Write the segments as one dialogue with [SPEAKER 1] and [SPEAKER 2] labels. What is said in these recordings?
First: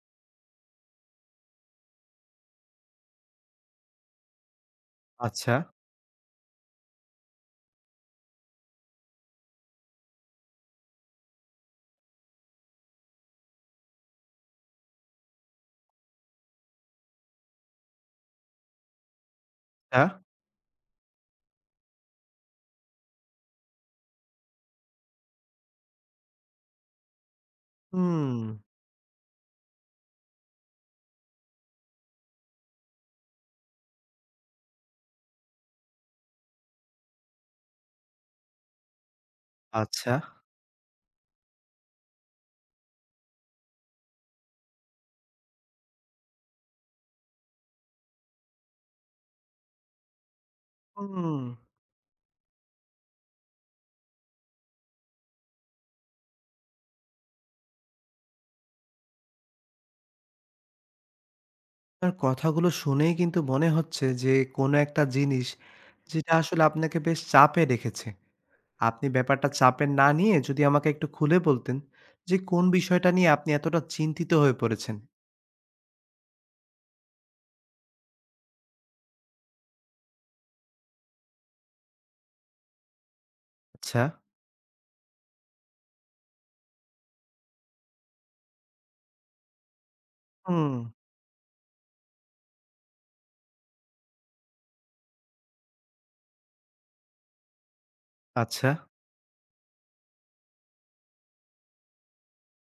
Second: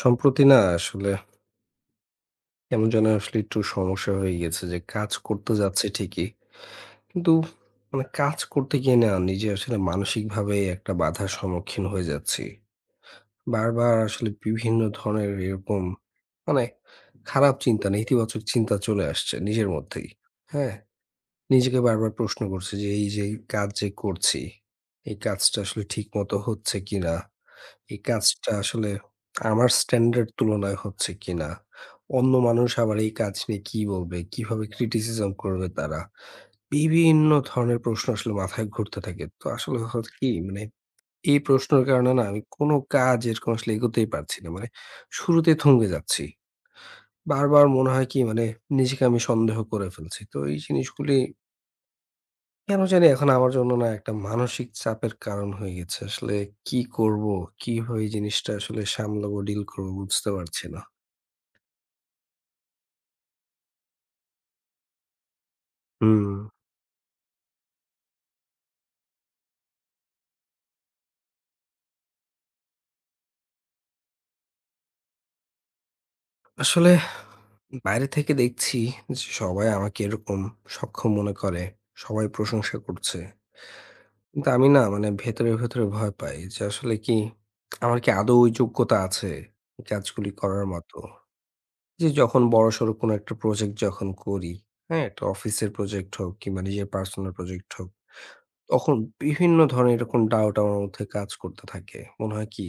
[SPEAKER 1] সম্প্রতি না আসলে কেমন যেন আসলে একটু সমস্যা হয়ে গেছে যে কাজ
[SPEAKER 2] আচ্ছা,
[SPEAKER 1] করতে যাচ্ছে ঠিকই। কিন্তু কাজ করতে গিয়ে না নিজে আসলে মানসিকভাবে একটা বাধার সম্মুখীন হয়ে যাচ্ছি। বারবার আসলে বিভিন্ন ধরনের এরকম মানে খারাপ চিন্তা নেতিবাচক চিন্তা চলে আসছে নিজের
[SPEAKER 2] আ
[SPEAKER 1] মধ্যেই। হ্যাঁ? নিজেকে বারবার প্রশ্ন করছি যে এই যে কাজ যে করছি, এই কাজটা আসলে ঠিকমতো হচ্ছে কিনা? এই
[SPEAKER 2] হুম,
[SPEAKER 1] কাজটা আসলে আমার স্ট্যান্ডার্ড তুলনায় হচ্ছে কিনা? অন্য মানুষ আবার এই কাজ নিয়ে কি বলবে? কিভাবে criticism করবে তারা? বিভিন্ন ধরনের প্রশ্ন আসলে মাথায় ঘুরতে থাকে। তো আসলে
[SPEAKER 2] আচ্ছা।
[SPEAKER 1] হচ্ছে কি এই প্রশ্নের কারণে না আমি কোনো কাজ এরকম আসলে এগোতেই পারছি না। শুরুতে থমকে যাচ্ছি। বারবার মনে হয় কি নিজেকে আমি সন্দেহ করে ফেলছি। তো এই জিনিসগুলি
[SPEAKER 2] হুম।
[SPEAKER 1] কেন জানি এখন আমার জন্য না একটা মানসিক চাপের কারণ হয়ে গেছে। আসলে কি করব? কিভাবে এই জিনিসটা আসলে সামলাবো, ডিল করব বুঝতে পারছি না।
[SPEAKER 2] আপনার কথাগুলো শুনেই কিন্তু মনে হচ্ছে যে কোনো একটা জিনিস
[SPEAKER 1] হুম,
[SPEAKER 2] যেটা আসলে আপনাকে বেশ চাপে রেখেছে। আপনি ব্যাপারটা চাপে না নিয়ে যদি আমাকে একটু খুলে বলতেন যে কোন বিষয়টা নিয়ে আপনি এতটা চিন্তিত হয়ে পড়েছেন?
[SPEAKER 1] আসলে বাইরে থেকে দেখছি যে সবাই আমাকে এরকম সক্ষম মনে করে। সবাই প্রশংসা করছে।
[SPEAKER 2] আচ্ছা।
[SPEAKER 1] কিন্তু আমি না ভেতরে, ভেতরে ভয় পাই যে আসলে কি আমার কি আদৌ ওই যোগ্যতা আছে এই কাজগুলি করার
[SPEAKER 2] হুম।
[SPEAKER 1] মতো? যে যখন বড়সড় কোনো একটা প্রজেক্ট যখন করি, হ্যাঁ? একটা অফিসের প্রজেক্ট হোক কিংবা নিজের পার্সোনাল প্রজেক্ট হোক
[SPEAKER 2] আচ্ছা।
[SPEAKER 1] তখন বিভিন্ন ধরনের এরকম ডাউট আমার মধ্যে কাজ করতে থাকে। মনে হয় কি?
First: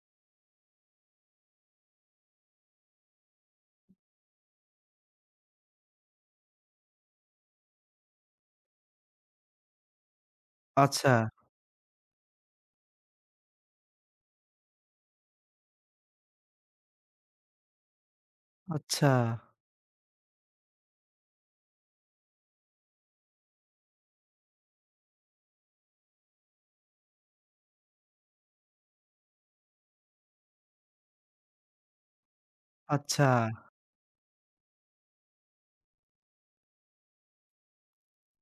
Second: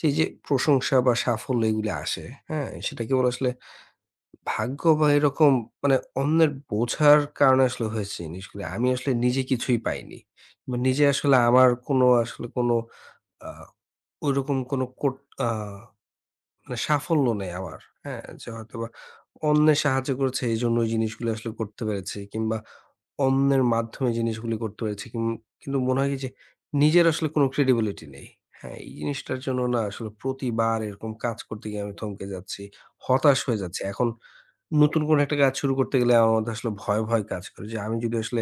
[SPEAKER 1] সেই যে প্রশংসা বা সাফল্য এগুলো আসে, হ্যাঁ? সেটা কেবল আসলে ভাগ্য বা এরকম মানে অন্যের বোঝার কারণে আসলে হয়েছে জিনিসগুলো। আমি আসলে নিজে কিছুই পাইনি। নিজে
[SPEAKER 2] আচ্ছা,
[SPEAKER 1] আসলে আমার কোনো আসলে কোনো আ ওইরকম কোনো কোট আ মানে সাফল্য নেই আমার, হ্যাঁ? যে হয়তোবা
[SPEAKER 2] আচ্ছা,
[SPEAKER 1] অন্যের সাহায্য করেছে, এইজন্য ওই জিনিসগুলো আসলে করতে পেরেছি কিংবা অন্যের মাধ্যমে জিনিসগুলি করতে হয়েছে। কিন্তু মনে হয় কি যে নিজের আসলে কোনো credibility নেই। হ্যাঁ, এই জিনিসটার জন্য না আসলে প্রতিবার এরকম কাজ করতে গিয়ে আমি থমকে যাচ্ছি।
[SPEAKER 2] আচ্ছা,
[SPEAKER 1] হতাশ হয়ে যাচ্ছি। এখন নতুন কোনো একটা কাজ শুরু করতে গেলে আমার মধ্যে আসলে ভয় কাজ করে যে আমি যদি আসলে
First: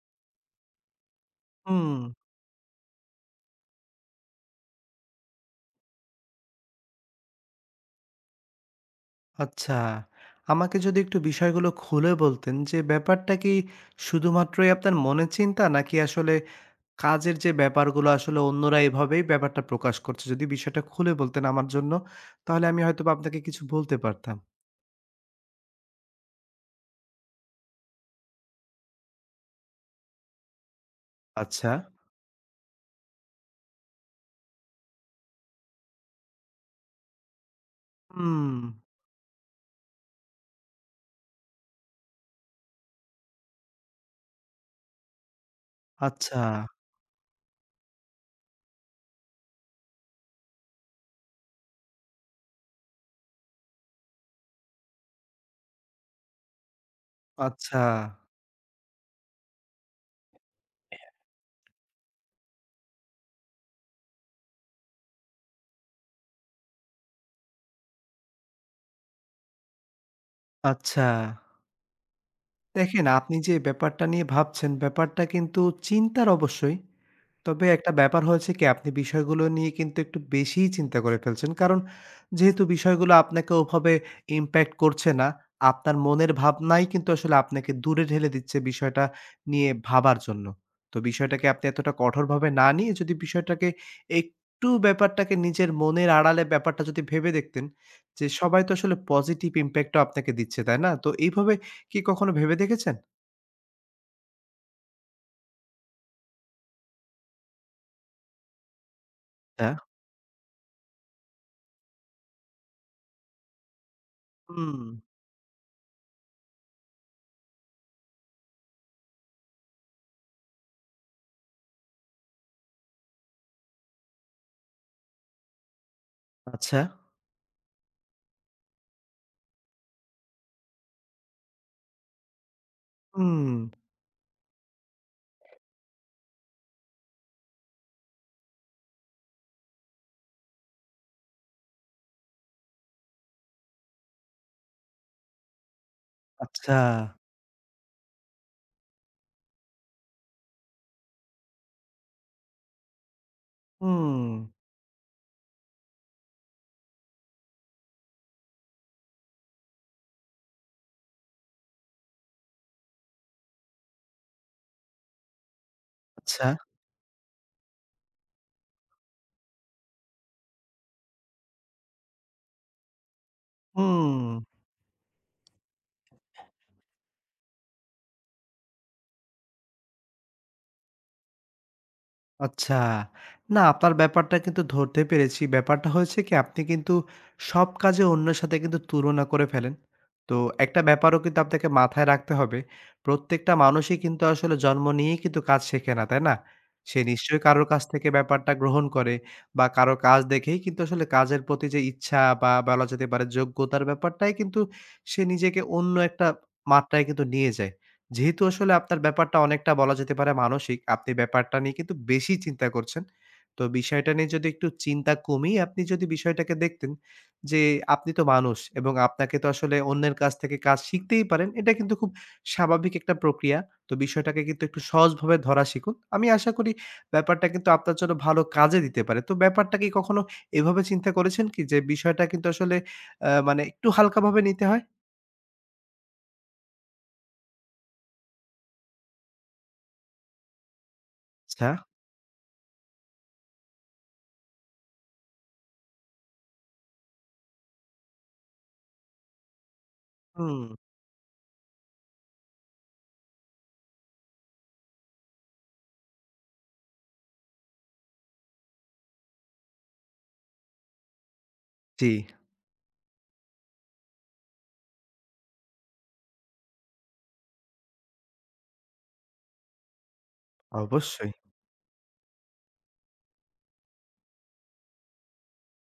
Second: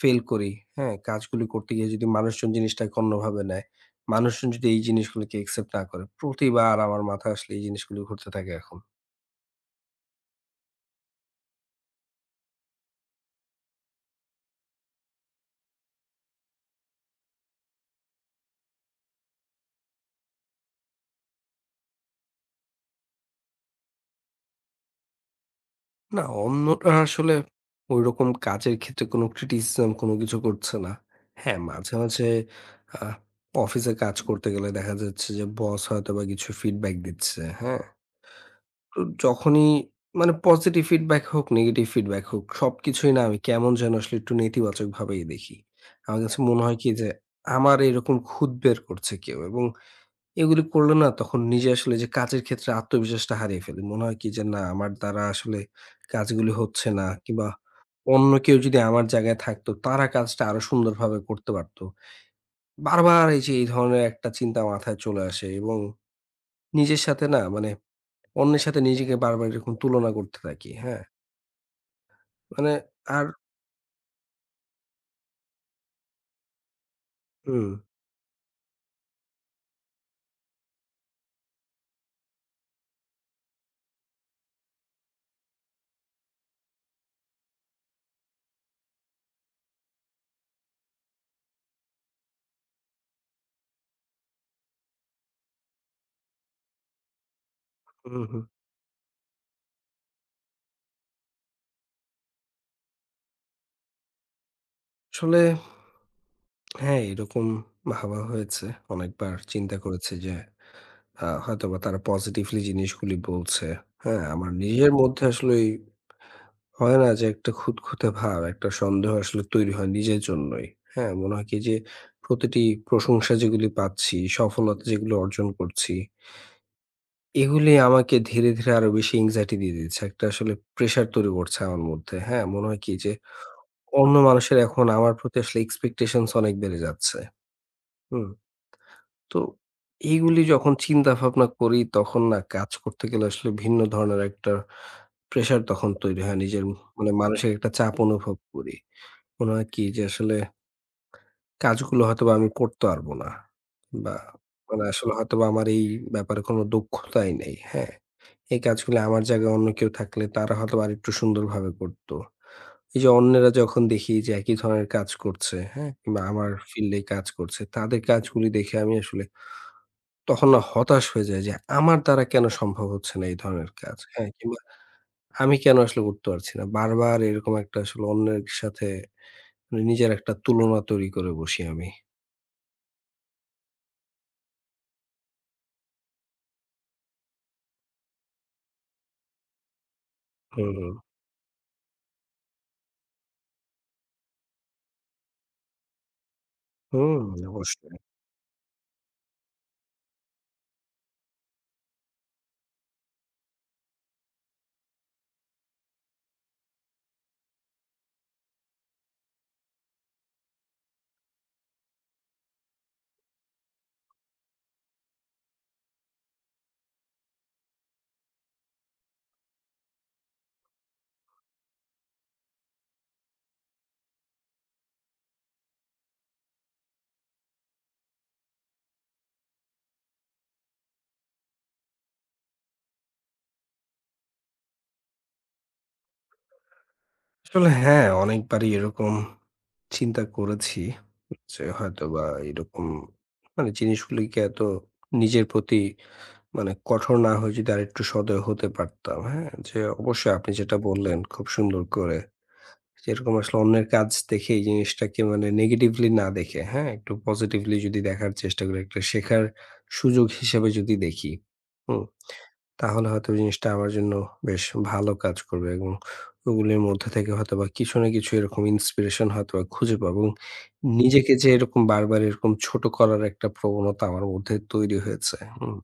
[SPEAKER 1] ফেল করি, হ্যাঁ? কাজগুলি করতে গিয়ে
[SPEAKER 2] হুম,
[SPEAKER 1] যদি মানুষজন জিনিসটাকে অন্যভাবে নেয়, মানুষজন যদি এই জিনিসগুলোকে accept না করে, প্রতিবার আমার মাথায় আসলে এই জিনিসগুলো ঘুরতে থাকে এখন।
[SPEAKER 2] আচ্ছা। আমাকে যদি একটু বিষয়গুলো খুলে বলতেন যে ব্যাপারটা কি শুধুমাত্রই আপনার মনের চিন্তা নাকি আসলে কাজের যে ব্যাপারগুলো আসলে অন্যরা এভাবেই ব্যাপারটা প্রকাশ করছে। যদি বিষয়টা খুলে বলতেন আমার জন্য, তাহলে আমি হয়তোবা আপনাকে কিছু বলতে পারতাম।
[SPEAKER 1] না, অন্যরা আসলে ঐরকম কাজের ক্ষেত্রে কোনো criticism কোনো কিছু করছে না। হ্যাঁ,
[SPEAKER 2] আচ্ছা।
[SPEAKER 1] মাঝে, মাঝে আ অফিসে কাজ করতে গেলে দেখা যাচ্ছে যে বস হয়তোবা কিছু ফিডব্যাক দিচ্ছে। হ্যাঁ?
[SPEAKER 2] হুম।
[SPEAKER 1] তো যখনই পজিটিভ ফিডব্যাক হোক, নেগেটিভ ফিডব্যাক হোক, সবকিছুই না আমি কেমন যেন আসলে একটু নেতিবাচকভাবেই দেখি। আমার কাছে
[SPEAKER 2] আচ্ছা,
[SPEAKER 1] মনে হয় কি যে আমার এরকম খুঁত বের করছে কেউ এবং এগুলি করলে না তখন নিজে আসলে যে কাজের ক্ষেত্রে আত্মবিশ্বাসটা হারিয়ে ফেলি। মনে হয় কি যে না আমার দ্বারা আসলে কাজগুলি হচ্ছে না কিংবা
[SPEAKER 2] আচ্ছা,
[SPEAKER 1] অন্য কেউ যদি আমার জায়গায় থাকতো তারা কাজটা আরো সুন্দরভাবে করতে পারত। বারবার এই যে এই ধরনের একটা চিন্তা মাথায় চলে আসে এবং নিজের সাথে না অন্যের সাথে নিজেকে বারবার এরকম তুলনা করতে থাকি। হ্যাঁ?
[SPEAKER 2] আচ্ছা।
[SPEAKER 1] মানে
[SPEAKER 2] দেখেন
[SPEAKER 1] আর
[SPEAKER 2] আপনি যে ব্যাপারটা নিয়ে ভাবছেন, ব্যাপারটা কিন্তু চিন্তার অবশ্যই। তবে
[SPEAKER 1] হুম,
[SPEAKER 2] একটা ব্যাপার হয়েছে কি আপনি বিষয়গুলো নিয়ে কিন্তু একটু বেশিই চিন্তা করে ফেলছেন। কারণ যেহেতু বিষয়গুলো আপনাকে ওভাবে ইমপ্যাক্ট করছে না, আপনার মনের ভাবনাই কিন্তু আসলে আপনাকে দূরে ঠেলে দিচ্ছে বিষয়টা নিয়ে ভাবার জন্য। তো বিষয়টাকে আপনি এতটা কঠোরভাবে না নিয়ে যদি বিষয়টাকে একটু ব্যাপারটাকে নিজের মনের আড়ালে ব্যাপারটা যদি ভেবে দেখতেন
[SPEAKER 1] হুম,
[SPEAKER 2] যে
[SPEAKER 1] হুম।
[SPEAKER 2] সবাই তো আসলে পজিটিভ ইমপ্যাক্টও আপনাকে দিচ্ছে, তাই না? তো এইভাবে কি কখনো ভেবে দেখেছেন?
[SPEAKER 1] আসলে হ্যাঁ, এরকম ভাবা হয়েছে। অনেকবার
[SPEAKER 2] হ্যাঁ।
[SPEAKER 1] চিন্তা করেছি যে হয়তোবা তারা পজিটিভলি জিনিসগুলি বলছে। হ্যাঁ? আমার
[SPEAKER 2] হুম,
[SPEAKER 1] নিজের মধ্যে আসলেই হয় না যে একটা খুঁতখুঁতে ভাব, একটা সন্দেহ আসলে তৈরি হয় নিজের জন্যই। হ্যাঁ? মনে হয় কি যে প্রতিটি প্রশংসা যেগুলি পাচ্ছি, সফলতা যেগুলো অর্জন করছি,
[SPEAKER 2] আচ্ছা।
[SPEAKER 1] এগুলি আমাকে ধীরে, ধীরে আরো বেশি এনক্সাইটি দিয়ে দিচ্ছে। একটা আসলে প্রেশার তৈরি করছে আমার মধ্যে। হ্যাঁ? মনে হয় কি যে
[SPEAKER 2] হুম,
[SPEAKER 1] অন্য মানুষের এখন আমার প্রতি আসলে এক্সপেকটেশনস অনেক বেড়ে যাচ্ছে। হুম। তো এইগুলি যখন চিন্তা ভাবনা করি তখন না কাজ করতে গেলে আসলে ভিন্ন ধরনের একটা প্রেশার তখন তৈরি হয়। নিজের
[SPEAKER 2] আচ্ছা।
[SPEAKER 1] মানসিক একটা চাপ অনুভব করি। মনে হয় কি যে আসলে কাজগুলো হয়তোবা আমি করতে পারবো না। বা
[SPEAKER 2] হুম,
[SPEAKER 1] আসলে হয়তোবা আমার এই ব্যাপারে কোনো দক্ষতাই নেই। হ্যাঁ? এই কাজগুলো আমার জায়গায় অন্য কেউ থাকলে তারা হয়তোবা আরেকটু সুন্দরভাবে করতো। এই যে অন্যেরা যখন দেখি যে একই ধরনের কাজ করছে, হ্যাঁ? কিংবা
[SPEAKER 2] আচ্ছা।
[SPEAKER 1] আমার ফিল্ডে কাজ করছে, তাদের কাজগুলি দেখে আমি আসলে তখন না হতাশ হয়ে যাই যে, আমার দ্বারা কেন সম্ভব হচ্ছে না এই ধরনের কাজ? হ্যাঁ?
[SPEAKER 2] হুম,
[SPEAKER 1] কিংবা আমি কেন আসলে উঠতে পারছি না? বারবার এরকম একটা আসলে অন্যের সাথে নিজের একটা তুলনা তৈরি করে বসি আমি।
[SPEAKER 2] আচ্ছা। না আপনার ব্যাপারটা কিন্তু ধরতে পেরেছি। ব্যাপারটা হয়েছে কি আপনি কিন্তু সব কাজে অন্যের সাথে কিন্তু তুলনা করে ফেলেন। তো
[SPEAKER 1] হুম,
[SPEAKER 2] একটা ব্যাপারও কিন্তু আপনাকে মাথায় রাখতে হবে। প্রত্যেকটা মানুষই কিন্তু আসলে জন্ম নিয়েই কিন্তু কাজ শেখে না, তাই না? সে
[SPEAKER 1] হুম,
[SPEAKER 2] নিশ্চয়ই কারোর কাছ
[SPEAKER 1] অবশ্যই।
[SPEAKER 2] থেকে ব্যাপারটা গ্রহণ করে বা কারো কাজ দেখেই কিন্তু আসলে কাজের প্রতি যে ইচ্ছা বা বলা যেতে পারে যোগ্যতার ব্যাপারটাই কিন্তু সে নিজেকে অন্য একটা মাত্রায় কিন্তু নিয়ে যায়। যেহেতু আসলে আপনার ব্যাপারটা অনেকটা বলা যেতে পারে মানসিক, আপনি ব্যাপারটা নিয়ে কিন্তু বেশি চিন্তা করছেন। তো বিষয়টা নিয়ে যদি একটু চিন্তা কমিয়ে আপনি যদি বিষয়টাকে দেখতেন যে, আপনি তো মানুষ এবং আপনাকে তো আসলে অন্যের কাছ থেকে কাজ শিখতেই পারেন। এটা কিন্তু খুব স্বাভাবিক একটা প্রক্রিয়া। তো বিষয়টাকে কিন্তু একটু সহজভাবে ধরা শিখুন। আমি আশা করি ব্যাপারটা কিন্তু আপনার জন্য ভালো কাজে দিতে পারে। তো ব্যাপারটা কি কখনো এভাবে চিন্তা করেছেন কি যে, বিষয়টা কিন্তু আসলে মানে একটু হালকাভাবে নিতে হয়?
[SPEAKER 1] আসলে হ্যাঁ, অনেকবারই এরকম চিন্তা করেছি যে
[SPEAKER 2] আচ্ছা।
[SPEAKER 1] হয়তোবা এরকম জিনিসগুলিকে এত নিজের প্রতি কঠোর না হয়ে যদি আরেকটু সদয় হতে পারতাম। হ্যাঁ? যে অবশ্যই আপনি
[SPEAKER 2] হুম।
[SPEAKER 1] যেটা বললেন খুব সুন্দর করে যেরকম আসলে অন্যের কাজ দেখে এই জিনিসটাকে নেগেটিভলি না দেখে, হ্যাঁ? একটু পজিটিভলি যদি দেখার চেষ্টা করি, একটা শেখার সুযোগ হিসেবে যদি দেখি, হুম?
[SPEAKER 2] জি,
[SPEAKER 1] তাহলে হয়তো জিনিসটা আমার জন্য বেশ ভালো কাজ করবে এবং ওগুলির মধ্যে থেকে হয়তোবা কিছু না কিছু এরকম ইন্সপিরেশন হয়তোবা খুঁজে পাবো এবং
[SPEAKER 2] অবশ্যই।
[SPEAKER 1] নিজেকে যে এরকম বারবার এরকম ছোট করার একটা প্রবণতা আমার মধ্যে তৈরি হয়েছে, হুম?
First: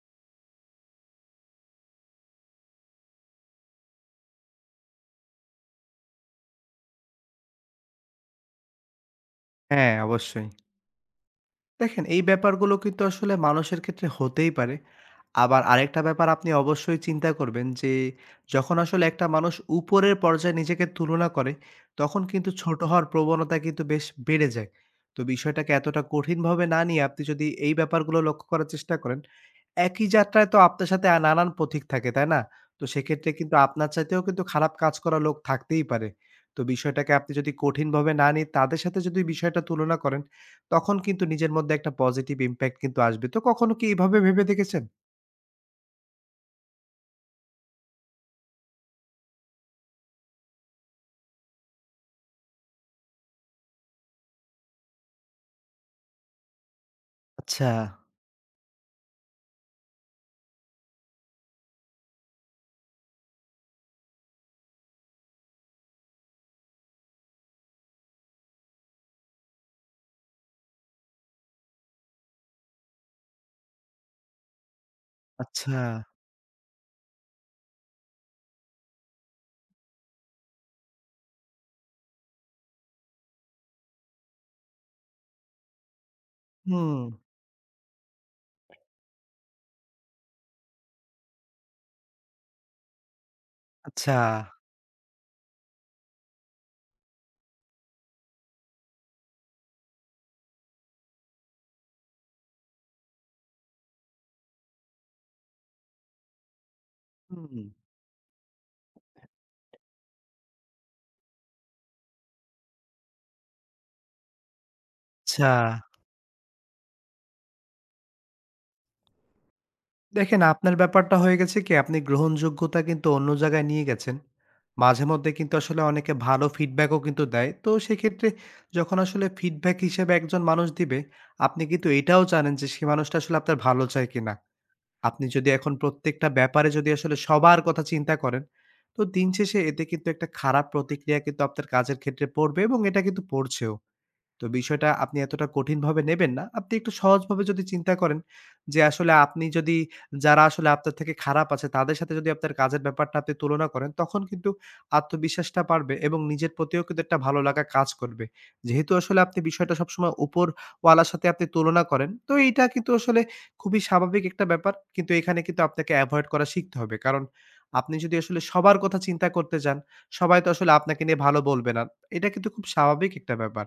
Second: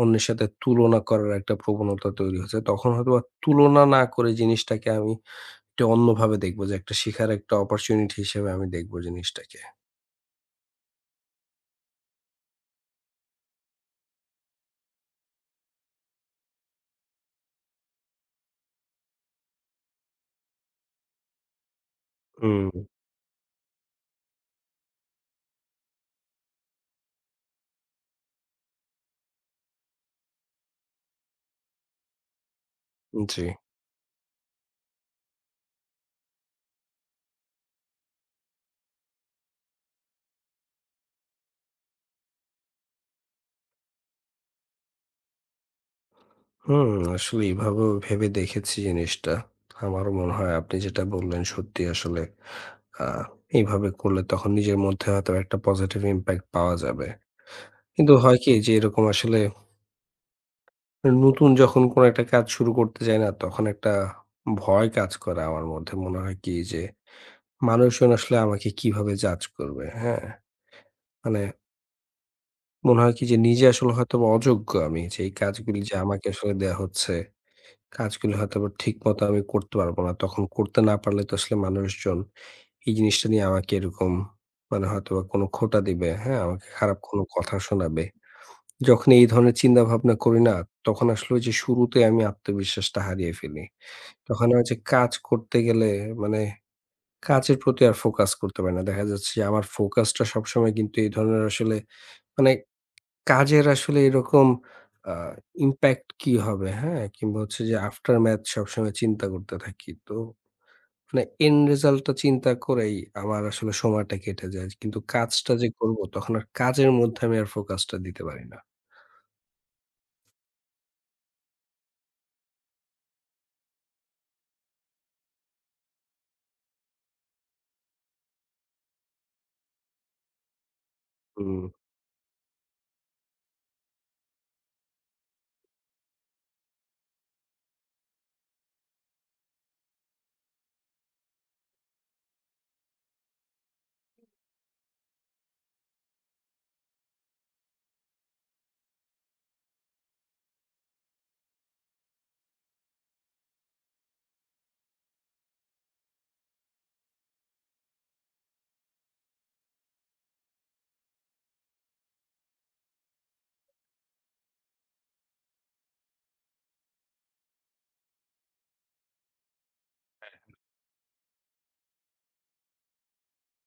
[SPEAKER 1] অন্যের সাথে তুলনা করার একটা প্রবণতা তৈরি হয়েছে। তখন হয়তোবা তুলনা না করে জিনিসটাকে আমি এটা অন্যভাবে দেখব যে একটা শিখার একটা অপরচুনিটি হিসেবে আমি দেখব জিনিসটাকে।
[SPEAKER 2] হ্যাঁ, অবশ্যই। দেখেন এই ব্যাপারগুলো কিন্তু আসলে মানুষের ক্ষেত্রে হতেই পারে। আবার আরেকটা ব্যাপার আপনি অবশ্যই চিন্তা করবেন যে, যখন আসলে একটা মানুষ উপরের পর্যায়ে নিজেকে তুলনা করে, তখন কিন্তু
[SPEAKER 1] হুম,
[SPEAKER 2] ছোট হওয়ার প্রবণতা কিন্তু বেশ বেড়ে যায়। তো বিষয়টাকে এতটা কঠিনভাবে না নিয়ে আপনি যদি এই ব্যাপারগুলো লক্ষ্য করার চেষ্টা করেন, একই যাত্রায় তো আপনার সাথে নানান পথিক থাকে, তাই না? তো সেক্ষেত্রে
[SPEAKER 1] জি।
[SPEAKER 2] কিন্তু আপনার চাইতেও কিন্তু খারাপ কাজ করা লোক থাকতেই পারে। তো বিষয়টাকে আপনি যদি কঠিনভাবে না নিয়ে তাদের সাথে যদি বিষয়টা তুলনা করেন, তখন কিন্তু নিজের মধ্যে একটা পজিটিভ ইমপ্যাক্ট কিন্তু আসবে। তো কখনো কি এভাবে ভেবে দেখেছেন?
[SPEAKER 1] হুম, আসলে এভাবেও ভেবে দেখেছি জিনিসটা। আমারও মনে হয় আপনি যেটা বললেন সত্যি আসলে আ এইভাবে করলে তখন নিজের মধ্যে হয়তো একটা পজিটিভ ইমপ্যাক্ট পাওয়া যাবে।
[SPEAKER 2] আচ্ছা,
[SPEAKER 1] কিন্তু হয় কি যে এরকম আসলে নতুন যখন কোনো একটা কাজ শুরু করতে যাই না তখন একটা ভয় কাজ করে আমার মধ্যে। মনে হয় কি যে মানুষজন আসলে আমাকে কিভাবে জাজ করবে, হ্যাঁ? মানে মনে হয় কি যে নিজে আসলে হয়তোবা অযোগ্য আমি। যে এই কাজগুলি
[SPEAKER 2] আচ্ছা।
[SPEAKER 1] যে হুম। আমাকে আসলে দেয়া হচ্ছে, কাজগুলি হয়তোবা ঠিকমতো আমি করতে পারব না। তখন করতে না পারলে তো আসলে মানুষজন এই জিনিসটা নিয়ে আমাকে এরকম হয়তোবা কোনো খোঁটা দিবে, হ্যাঁ? আমাকে খারাপ
[SPEAKER 2] হুম,
[SPEAKER 1] কোনো কথা শোনাবে। যখন এই ধরনের চিন্তাভাবনা করি না, তখন আসলে ওই যে শুরুতে আমি আত্মবিশ্বাসটা হারিয়ে ফেলি।
[SPEAKER 2] আচ্ছা,
[SPEAKER 1] তখন আমার যে কাজ করতে গেলে মানে কাজের প্রতি আর ফোকাস করতে পারি না। দেখা যাচ্ছে যে আমার ফোকাসটা সবসময় কিন্তু এই ধরনের আসলে মানে কাজের আসলে এরকম আ ইমপ্যাক্ট কি হবে, হ্যাঁ? কিংবা
[SPEAKER 2] হুম,
[SPEAKER 1] হচ্ছে যে আফটার ম্যাথ সবসময় চিন্তা করতে থাকি। তো এন্ড রেজাল্ট টা চিন্তা করেই আমার আসলে সময়টা কেটে যায়। কিন্তু
[SPEAKER 2] আচ্ছা।
[SPEAKER 1] কাজটা যে করব তখন আর কাজের মধ্যে আমি আর ফোকাসটা দিতে পারি না।
[SPEAKER 2] দেখেন আপনার ব্যাপারটা হয়ে গেছে কি আপনি গ্রহণযোগ্যতা কিন্তু অন্য জায়গায় নিয়ে গেছেন। মাঝেমধ্যে কিন্তু আসলে অনেকে ভালো ফিডব্যাকও কিন্তু দেয়। তো সেক্ষেত্রে যখন আসলে ফিডব্যাক হিসেবে একজন মানুষ দিবে, আপনি
[SPEAKER 1] হুম,
[SPEAKER 2] কিন্তু এটাও জানেন যে সে মানুষটা আসলে আপনার ভালো চায় কিনা। আপনি যদি এখন প্রত্যেকটা ব্যাপারে যদি আসলে সবার কথা চিন্তা করেন, তো দিন শেষে এতে কিন্তু একটা খারাপ প্রতিক্রিয়া কিন্তু আপনার কাজের ক্ষেত্রে পড়বে এবং এটা কিন্তু পড়ছেও। তো বিষয়টা আপনি এতটা কঠিনভাবে নেবেন না। আপনি একটু সহজভাবে যদি চিন্তা করেন যে আসলে আপনি যদি যারা আসলে আপনার থেকে খারাপ আছে তাদের সাথে যদি আপনার কাজের ব্যাপারটা আপনি তুলনা করেন তখন কিন্তু আত্মবিশ্বাসটা বাড়বে এবং নিজের প্রতিও কিন্তু একটা ভালো লাগা কাজ করবে। যেহেতু আসলে আপনি বিষয়টা সবসময় উপরওয়ালার সাথে আপনি তুলনা করেন তো এইটা কিন্তু আসলে খুবই স্বাভাবিক একটা ব্যাপার। কিন্তু এখানে কিন্তু আপনাকে এভয়েড করা শিখতে হবে। কারণ আপনি যদি আসলে সবার কথা চিন্তা করতে যান, সবাই তো আসলে আপনাকে নিয়ে ভালো বলবে না। এটা কিন্তু খুব স্বাভাবিক একটা ব্যাপার।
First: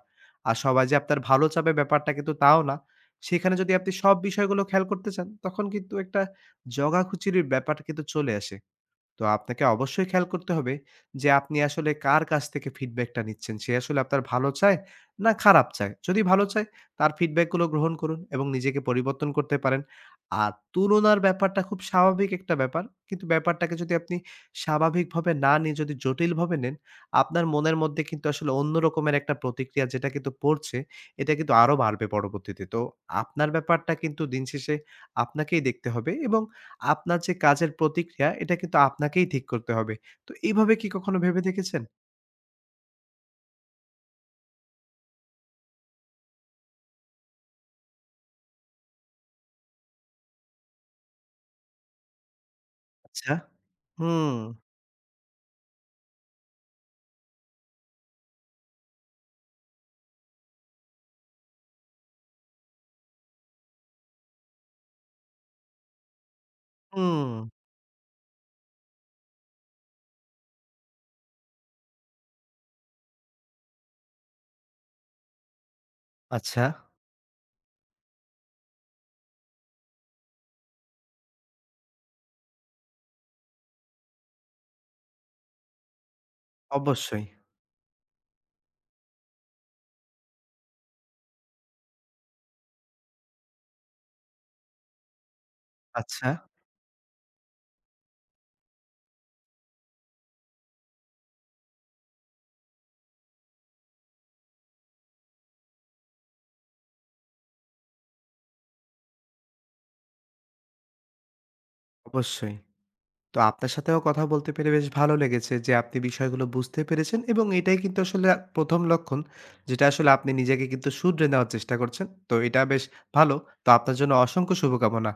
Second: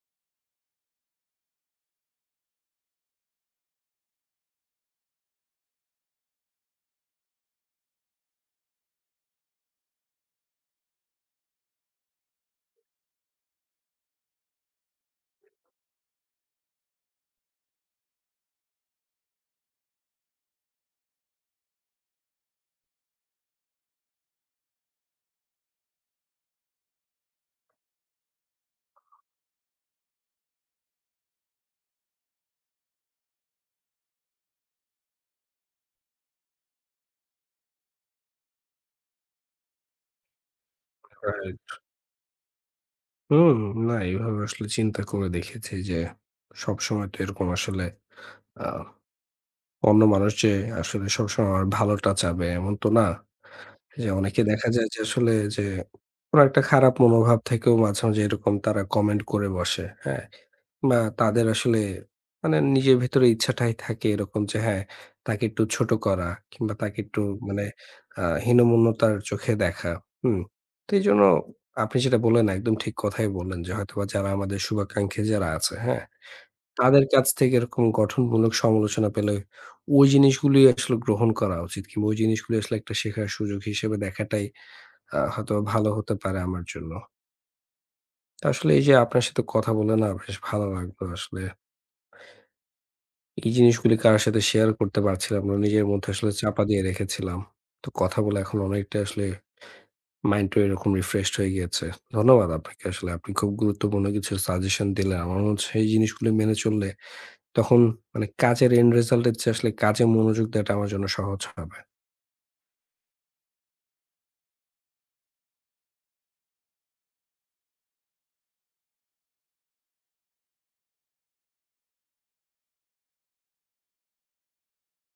[SPEAKER 2] আর সবাই যে আপনার ভালো চাবে ব্যাপারটা কিন্তু তাও না। সেখানে যদি আপনি সব বিষয়গুলো খেয়াল করতে চান, তখন কিন্তু একটা জগাখিচুড়ির ব্যাপারটা কিন্তু চলে আসে। তো আপনাকে অবশ্যই খেয়াল করতে হবে যে আপনি আসলে কার কাছ থেকে ফিডব্যাকটা নিচ্ছেন। সে আসলে আপনার ভালো চায় না খারাপ চায়? যদি ভালো চায় তার ফিডব্যাকগুলো গ্রহণ করুন এবং নিজেকে পরিবর্তন করতে পারেন। আর তুলনার ব্যাপারটা খুব স্বাভাবিক একটা ব্যাপার। কিন্তু ব্যাপারটাকে যদি আপনি স্বাভাবিকভাবে না নিয়ে যদি জটিলভাবে নেন, আপনার মনের মধ্যে কিন্তু আসলে অন্য রকমের একটা প্রতিক্রিয়া যেটা কিন্তু পড়ছে, এটা কিন্তু আরো বাড়বে পরবর্তীতে। তো আপনার ব্যাপারটা কিন্তু দিন শেষে আপনাকেই দেখতে হবে এবং আপনার যে কাজের প্রতিক্রিয়া, এটা কিন্তু আপনাকেই ঠিক করতে হবে। তো এইভাবে কি কখনো ভেবে
[SPEAKER 1] রাইট।
[SPEAKER 2] দেখেছেন?
[SPEAKER 1] হুম, না এভাবে আসলে চিন্তা করে দেখেছি যে সবসময় তো এরকম আসলে আ অন্য মানুষ যে আসলে সবসময় আমার ভালোটা চাবে এমন তো না।
[SPEAKER 2] আচ্ছা।
[SPEAKER 1] যে
[SPEAKER 2] হুম,
[SPEAKER 1] অনেকে দেখা যায় যে আসলে যে কোনো একটা খারাপ মনোভাব থেকেও মাঝে, মাঝে এরকম তারা কমেন্ট করে বসে। হ্যাঁ? বা তাদের আসলে নিজের ভেতরে ইচ্ছাটাই থাকে এরকম যে হ্যাঁ, তাকে একটু ছোট করা কিংবা তাকে একটু
[SPEAKER 2] হুম।
[SPEAKER 1] মানে আ হীনমন্যতার চোখে দেখা। হুম? তো এইজন্য আপনি যেটা বললেন একদম ঠিক কথাই বললেন যে হয়তোবা যারা আমাদের শুভাকাঙ্ক্ষী যারা আছে, হ্যাঁ?
[SPEAKER 2] আচ্ছা।
[SPEAKER 1] তাদের কাছ থেকে এরকম গঠনমূলক সমালোচনা পেলে ওই জিনিসগুলোই আসলে গ্রহণ করা উচিত কিংবা ওই জিনিসগুলো আসলে একটা শেখার সুযোগ হিসেবে দেখাটাই হয়তো ভালো হতে পারে আমার জন্য।
[SPEAKER 2] অবশ্যই।
[SPEAKER 1] তো আসলে এই যে আপনার সাথে কথা বলে না বেশ ভালো লাগলো আসলে। এই জিনিসগুলি কারো সাথে শেয়ার করতে পারছিলাম না। নিজের মধ্যে
[SPEAKER 2] আচ্ছা,
[SPEAKER 1] আসলে চাপা দিয়ে রেখেছিলাম। তো কথা বলে এখন অনেকটা আসলে মাইন্ডটা এরকম রিফ্রেশড হয়ে গিয়েছে। ধন্যবাদ আপনাকে আসলে। আপনি খুব গুরুত্বপূর্ণ কিছু সাজেশন দিলেন। আমার মনে হচ্ছে এই জিনিসগুলো মেনে চললে তখন কাজের এন্ড রেজাল্ট এর চেয়ে আসলে কাজে মনোযোগ দেওয়াটা আমার জন্য সহজ হবে।
[SPEAKER 2] অবশ্যই। তো আপনার সাথেও কথা বলতে পেরে বেশ ভালো লেগেছে যে আপনি বিষয়গুলো বুঝতে পেরেছেন এবং এটাই কিন্তু আসলে ১ম লক্ষণ যেটা আসলে আপনি নিজেকে কিন্তু শুধরে নেওয়ার চেষ্টা করছেন। তো এটা বেশ ভালো। তো আপনার জন্য অসংখ্য শুভকামনা।